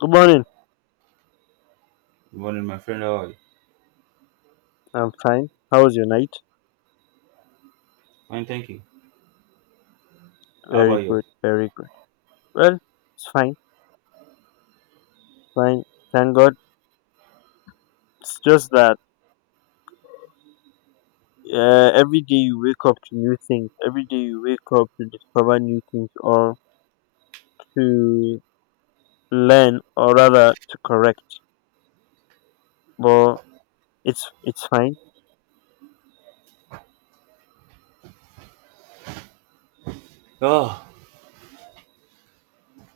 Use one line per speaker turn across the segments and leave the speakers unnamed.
Good morning.
Good morning, my friend. How are you?
I'm fine. How was your night?
Fine, thank you. How about
Very
you?
good. Very good. Well, it's fine. Fine. Thank God. It's just that every day you wake up to new things. Every day you wake up to discover new things, or to learn, or rather to correct. But it's fine.
Oh,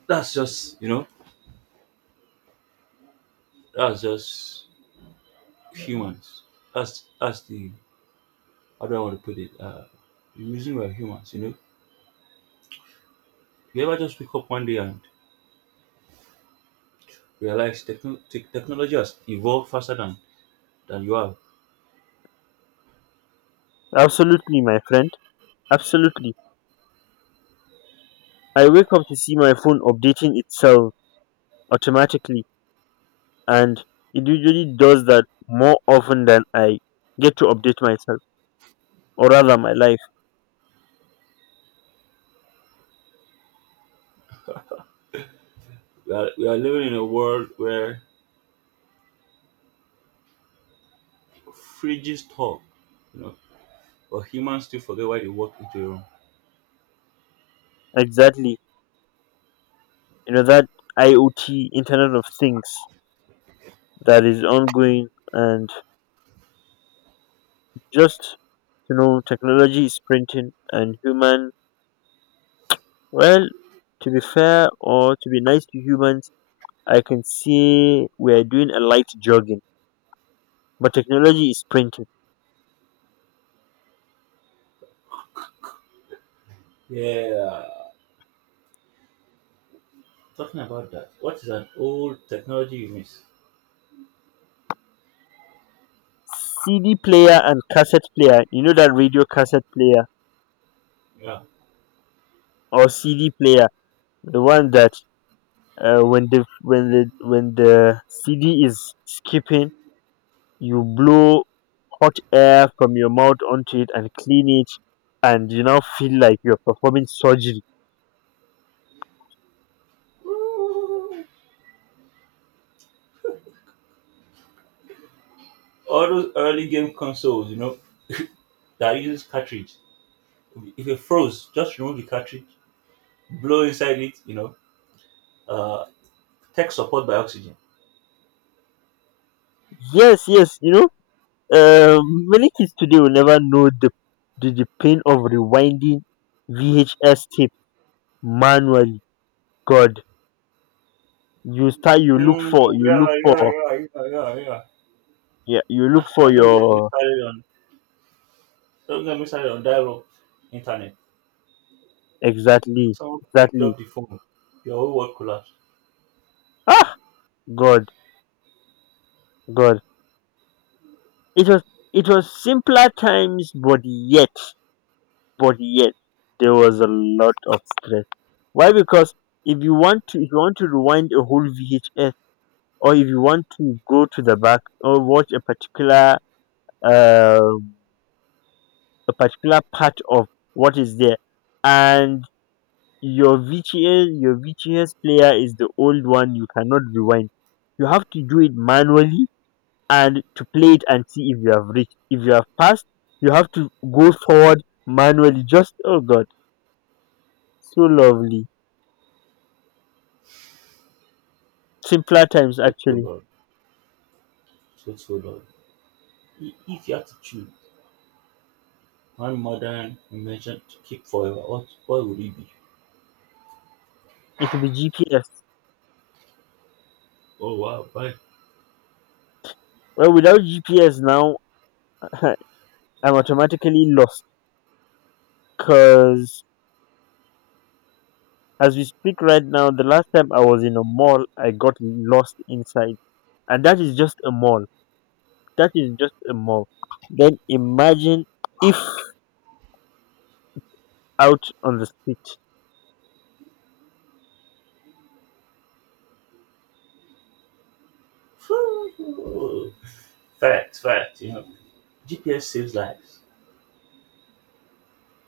that's just that's just humans. That's the how do I want to put it? The reason we're humans, you know. You ever just wake up one day and realize technology has evolved faster than you have.
Absolutely, my friend. Absolutely. I wake up to see my phone updating itself automatically, and it usually does that more often than I get to update myself, or rather my life.
We are living in a world where fridges talk, you know, but humans still forget why they walk into a room.
Exactly. You know that IoT, Internet of Things, that is ongoing, and just technology is printing and human, well, to be fair, or to be nice to humans, I can say we are doing a light jogging, but technology is printing.
Yeah, talking about that. What is an old technology you miss?
CD player and cassette player, that radio cassette player
Yeah.
or CD player, the one that, when the CD is skipping, you blow hot air from your mouth onto it and clean it, and you now feel like you're performing surgery.
All those early game consoles, you know, that uses cartridge. If it froze, just remove the cartridge, blow inside it, you know, uh, tech support by oxygen.
Yes, yes, you know, many kids today will never know the pain of rewinding VHS tape manually. God, you start,
Mm,
you
yeah,
look
yeah,
for,
yeah, yeah, yeah, yeah.
yeah, you look for
And don't get me
your
started on don't get me started on dial-up internet.
exactly,
Someone picked
exactly.
up the phone, your whole world collapsed.
Ah, God, God, it was, it was simpler times, but yet there was a lot of stress. Why? Because if you want to rewind a whole VHS, or if you want to go to the back or watch a uh, particular part of what is there, and your VHS player is the old one, you cannot rewind. You have to do it manually and to play it and see if you have reached. If you have passed, you have to go forward manually. Just, oh god, so lovely. Simpler times,
So
actually.
bad, so bad. If you had to choose one modern invention to keep forever, what would it be?
It will be GPS.
Oh wow, why?
Well, without GPS now, I'm automatically lost because, as we speak right now, the last time I was in a mall, I got lost inside. And that is just a mall. That is just a mall. Then imagine if out on the street.
Fact. You know, GPS saves lives.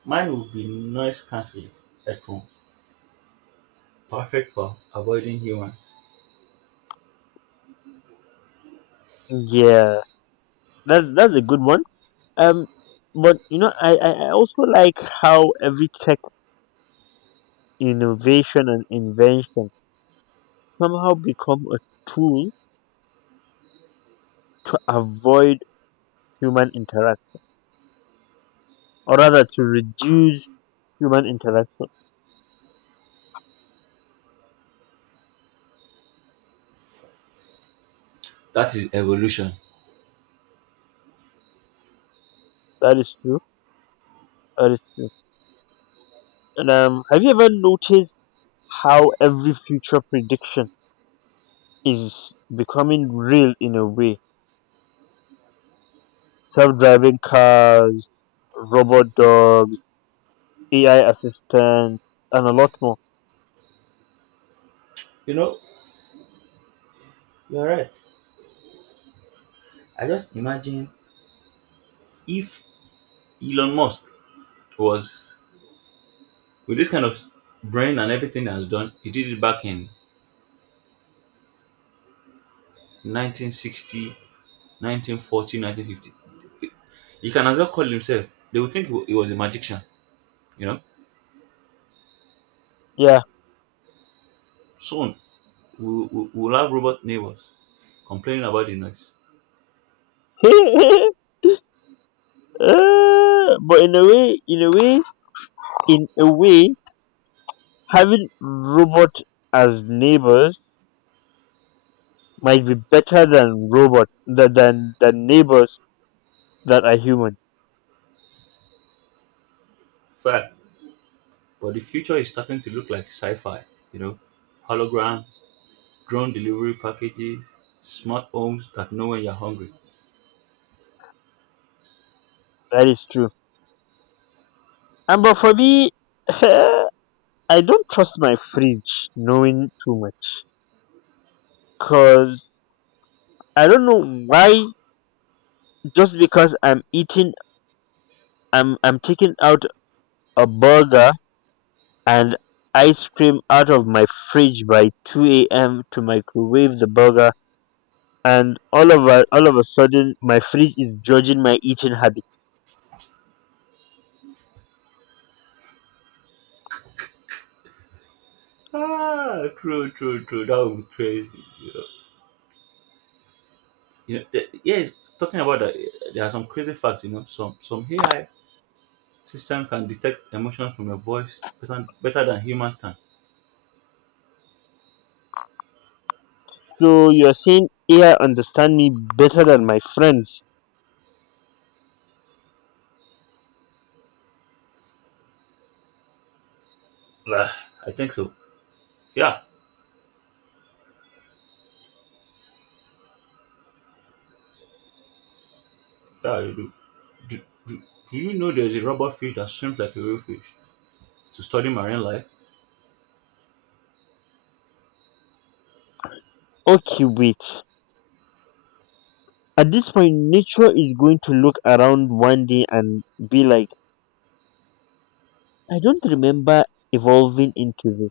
Mine would be noise cancelling headphone, perfect for avoiding humans.
Yeah, that's a good one. um but I also like how every tech innovation and invention somehow become a tool to avoid human interaction, or rather to reduce human interaction.
That is evolution.
That is true. That is true. And have you ever noticed how every future prediction is becoming real in a way? Self-driving cars, robot dogs, AI assistants, and a lot more.
You know, you're right. I just imagine if Elon Musk was with this kind of brain and everything he has done, he did it back in 1960, 1940, 1950. He he can as well call himself. They would think he he was a magician, you know.
Yeah.
Soon, we'll have robot neighbors complaining about the noise.
But in a way, in a way, in a way, having robot as neighbors might be better than robot than than neighbors that are human.
Fact. But the future is starting to look like sci fi, you know, holograms, drone delivery packages, smart homes that know when you're hungry.
That is true. And but for me, I don't trust my fridge knowing too much because I don't know why. Just because I'm eating, I'm taking out a burger and ice cream out of my fridge by two a.m. to microwave the burger, and all of a sudden my fridge is judging my eating habit.
Ah, true. That would be crazy. You know, yes, talking about that, eh, there are some crazy facts, you know, some AI system can detect emotion from your voice better, better than humans can.
So you're saying AI understand me better than my friends?
Ah, I think so. Yeah, yeah. Do, do, do you know there's a rubber fish that swims like a real fish to study marine life?
Okay, wait. At this point, nature is going to look around one day and be like, I don't remember evolving into this,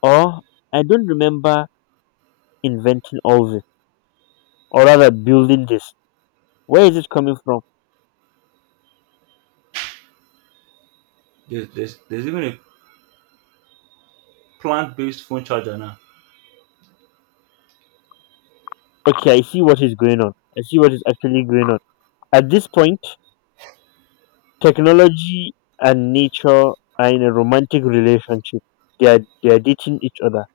or I don't remember inventing all this, or rather building this. Where is it coming from?
There's even a plant based phone charger now.
Okay, I see what is going on. I see what is actually going on. At this point, technology and nature are in a romantic relationship. They are dating each other.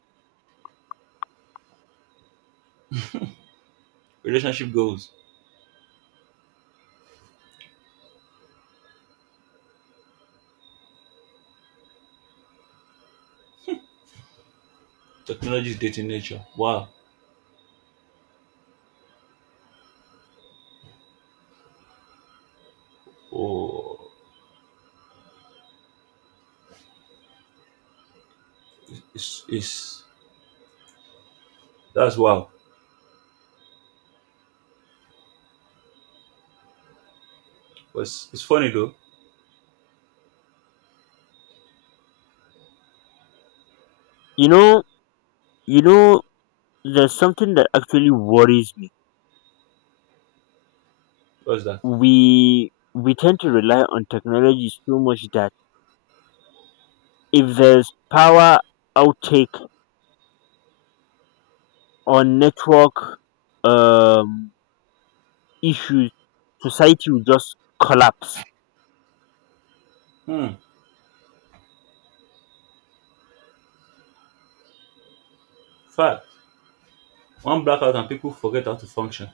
Relationship goals, technology is dating nature. Wow. Oh, it's, it's, that's wow. But it's it's funny though.
You know, you know, there's something that actually worries me.
What's that?
We tend to rely on technology so much that if there's power outtake or network um, issues, society will just collapse,
Hmm. Fact. One blackout and people forget how to function.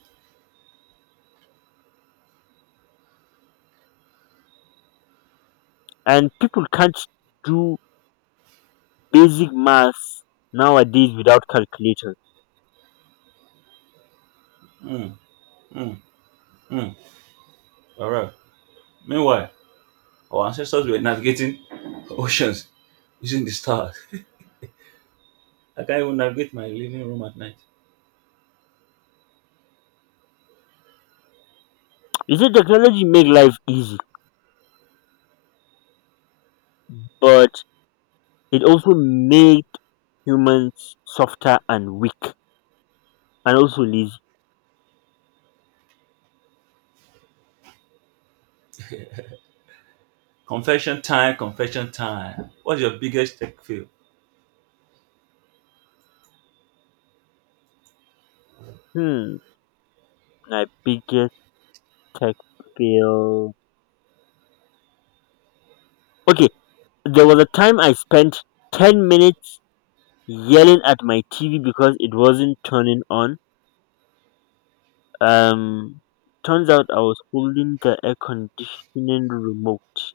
and people can't do basic maths nowadays without calculator.
Hmm. Hmm. Hmm. All right. Meanwhile, our ancestors were navigating oceans using the stars. I can't even navigate my living room at night.
You see, technology make life easy, but it also made humans softer and weak, and also lazy.
Confession time. What's your biggest tech fail?
Hmm, my biggest tech fail. Okay, there was a time I spent 10 minutes yelling at my TV because it wasn't turning on. Um, Turns out I was holding the air conditioning remote.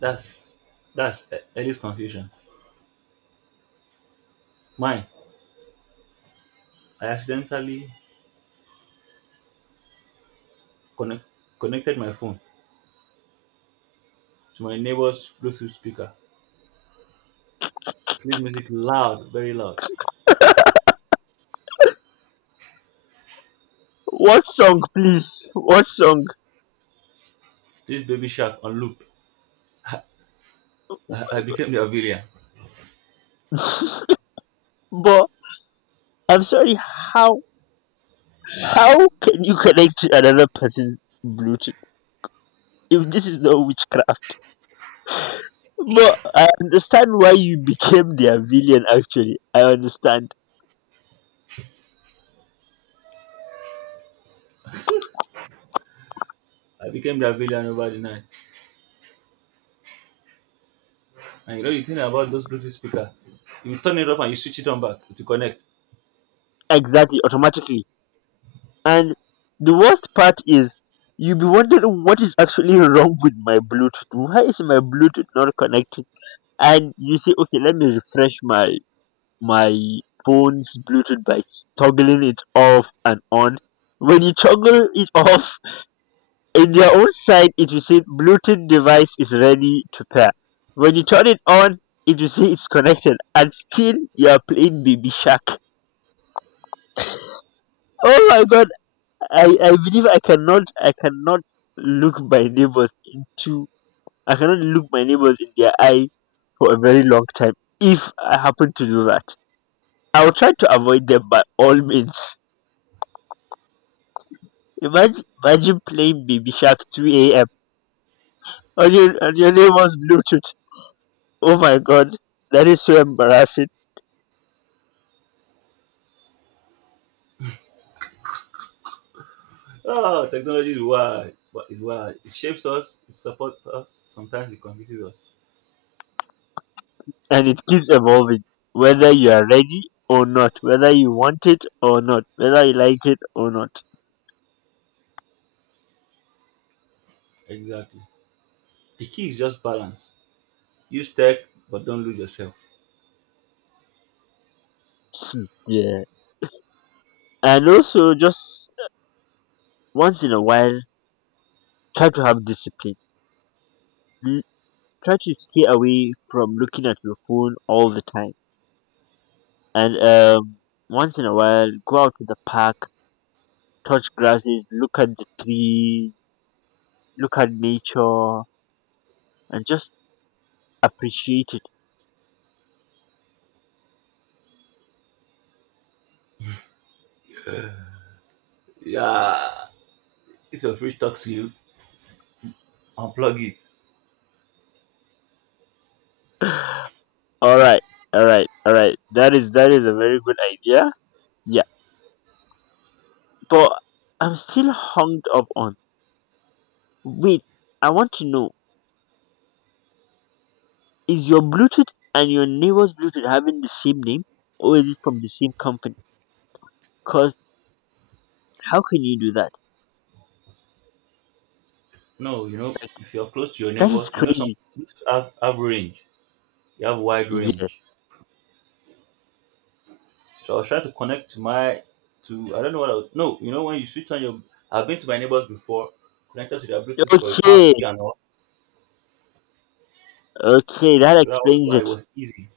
That's that's Ellie's confusion. Mine, I accidentally connect, connected my phone to my neighbor's Bluetooth speaker. Played music loud, very loud.
What song, please? What song?
This Baby Shark on loop. I became the villain.
But I'm sorry, how how can you connect to another person's Bluetooth if this is not witchcraft? But I understand why you became their villain. Actually, I understand
I became the villain over the night. And you know the thing about those Bluetooth speaker, you turn it off and you switch it on back to connect.
exactly automatically. And the worst part is you'll be wondering what is actually wrong with my Bluetooth. Why is my Bluetooth not connecting? And you say, okay, let me refresh my my phone's Bluetooth by toggling it off and on. When you toggle it off, in their own side, it will say Bluetooth device is ready to pair. When you turn it on, it will say it's connected, and still you are playing Baby Shark. Oh my god! I believe look my neighbors into I cannot look my neighbors in their eye for a very long time if I happen to do that. I'll try to avoid them by all means. Imagine playing Baby Shark 2 a.m. On your neighbor's Bluetooth. Oh my god, that is so embarrassing,
Oh, technology is wild. But it's wild. It shapes us. It supports us. Sometimes it confuses us.
and it keeps evolving. Whether you are ready or not, whether you want it or not, whether you like it or not.
Exactly. The key is just balance. Use tech, but don't lose yourself.
Hmm. Yeah. And also just once in a while, try to have discipline. L- Try to stay away from looking at your phone all the time. And once in a while, go out to the park, touch grasses, look at the tree, look at nature, and just appreciate it.
Yeah, if your fridge talks to you, unplug it.
All right, all right, all right. That is a very good idea. Yeah, but I'm still hung up on. Wait, I want to know: is your Bluetooth and your neighbor's Bluetooth having the same name, or is it from the same company? 'Cause how can you do that?
No, you know,
Like,
if you're close to your
that is
neighbor, you know, some
crazy.
people have, range. You have wide
Yeah.
range. So I was trying to connect to I don't know what I was, no, you know, when you switch on your, I've been to my neighbors before, connected to their Bluetooth for a party
Okay,
and all.
okay, that
So that was
explains
why it
it.
was easy.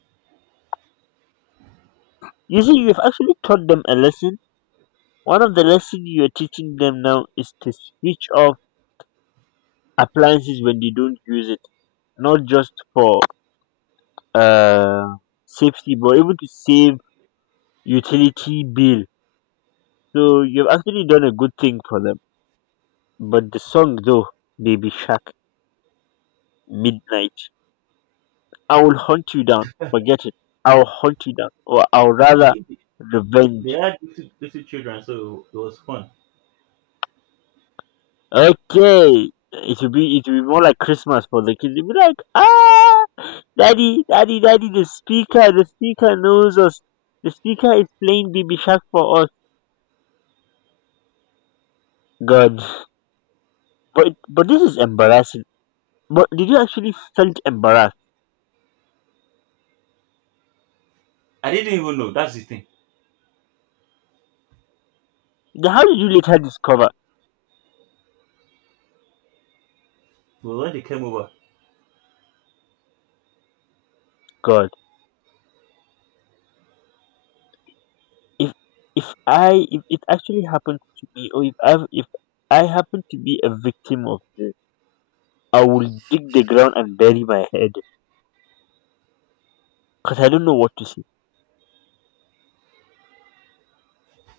You see, you've actually taught them a lesson. One of the lesson you're teaching them now is to switch off appliances when they don't use it, not just for uh safety, but even to save utility bill. So you've actually done a good thing for them. But the song though, Baby Shark, Midnight. I'll hunt you down. Forget it. I'll hunt you down, or I'll
It-
rather
it- They
revenge.
had little children, so it was fun.
Okay, it will be more like Christmas for the kids. They'll be like, ah, daddy, daddy, daddy. The speaker knows us. The speaker is playing BB Shark for us. God, but this is embarrassing. But did you actually felt embarrassed?
I didn't even know, that's the thing.
Then how did you later discover?
But when they came over,
God, if if it actually happened to me, or if I happen to be a victim of this, I will dig the ground and bury my head because I don't know what to say.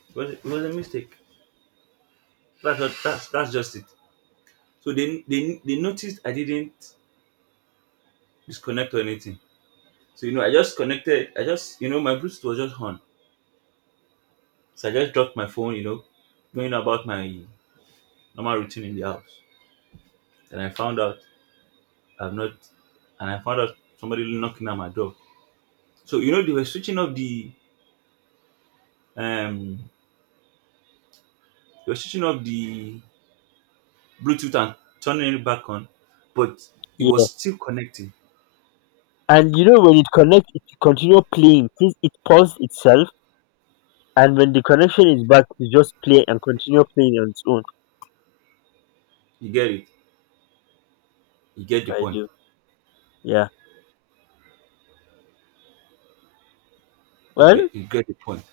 it was a mistake. That's what, that's just it. So they noticed I didn't disconnect or anything. So you know, I just connected. I just you know my Bluetooth was just on. So I just dropped my phone. You know, going about my normal routine in the house. And I found out I've not. And I found out somebody knocking at my door. So you know they were switching off the um they were switching off the Bluetooth and turning it back on, but it
Yeah.
was still connecting.
And you know when it connects, it continue playing since it paused itself. And when the connection is back, it just play and continue playing on its own.
You get it. You get the
I
point.
do. Yeah. Well,
You get the point.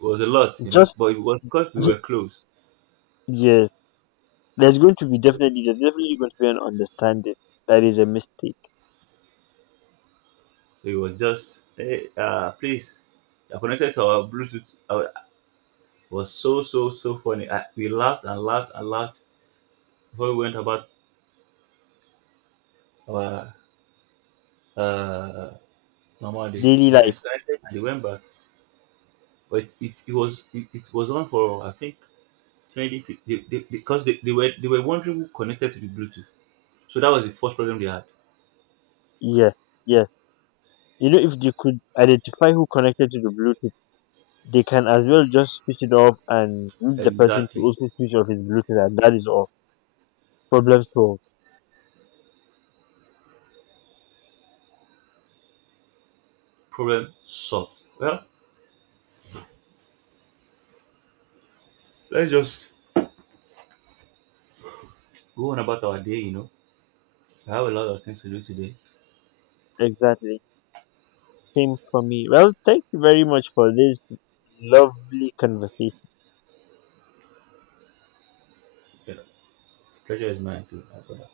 It was a lot, you know,
just
but it was because we were close.
yes. There's definitely going to be an understanding that is a mistake.
So it was just, hey, please, I connected to our Bluetooth. It was so funny. We laughed and laughed and laughed before we went about our uh, normal day.
Daily
And I
life.
disconnected and they went back. But it was on for, I think, 20, they, because they were wondering who connected to the Bluetooth. So that was the first problem they had.
Yeah. Yeah. You know, if they could identify who connected to the Bluetooth, they can as well just switch it off and need the person to
Exactly.
also switch off his Bluetooth, and that is all. Problem solved.
Problem solved. Well, let's just go on about our day, you know. I have a lot of things to do today.
Exactly. Same for me. Well, thank you very much for this lovely conversation.
The pleasure is mine too, my brother.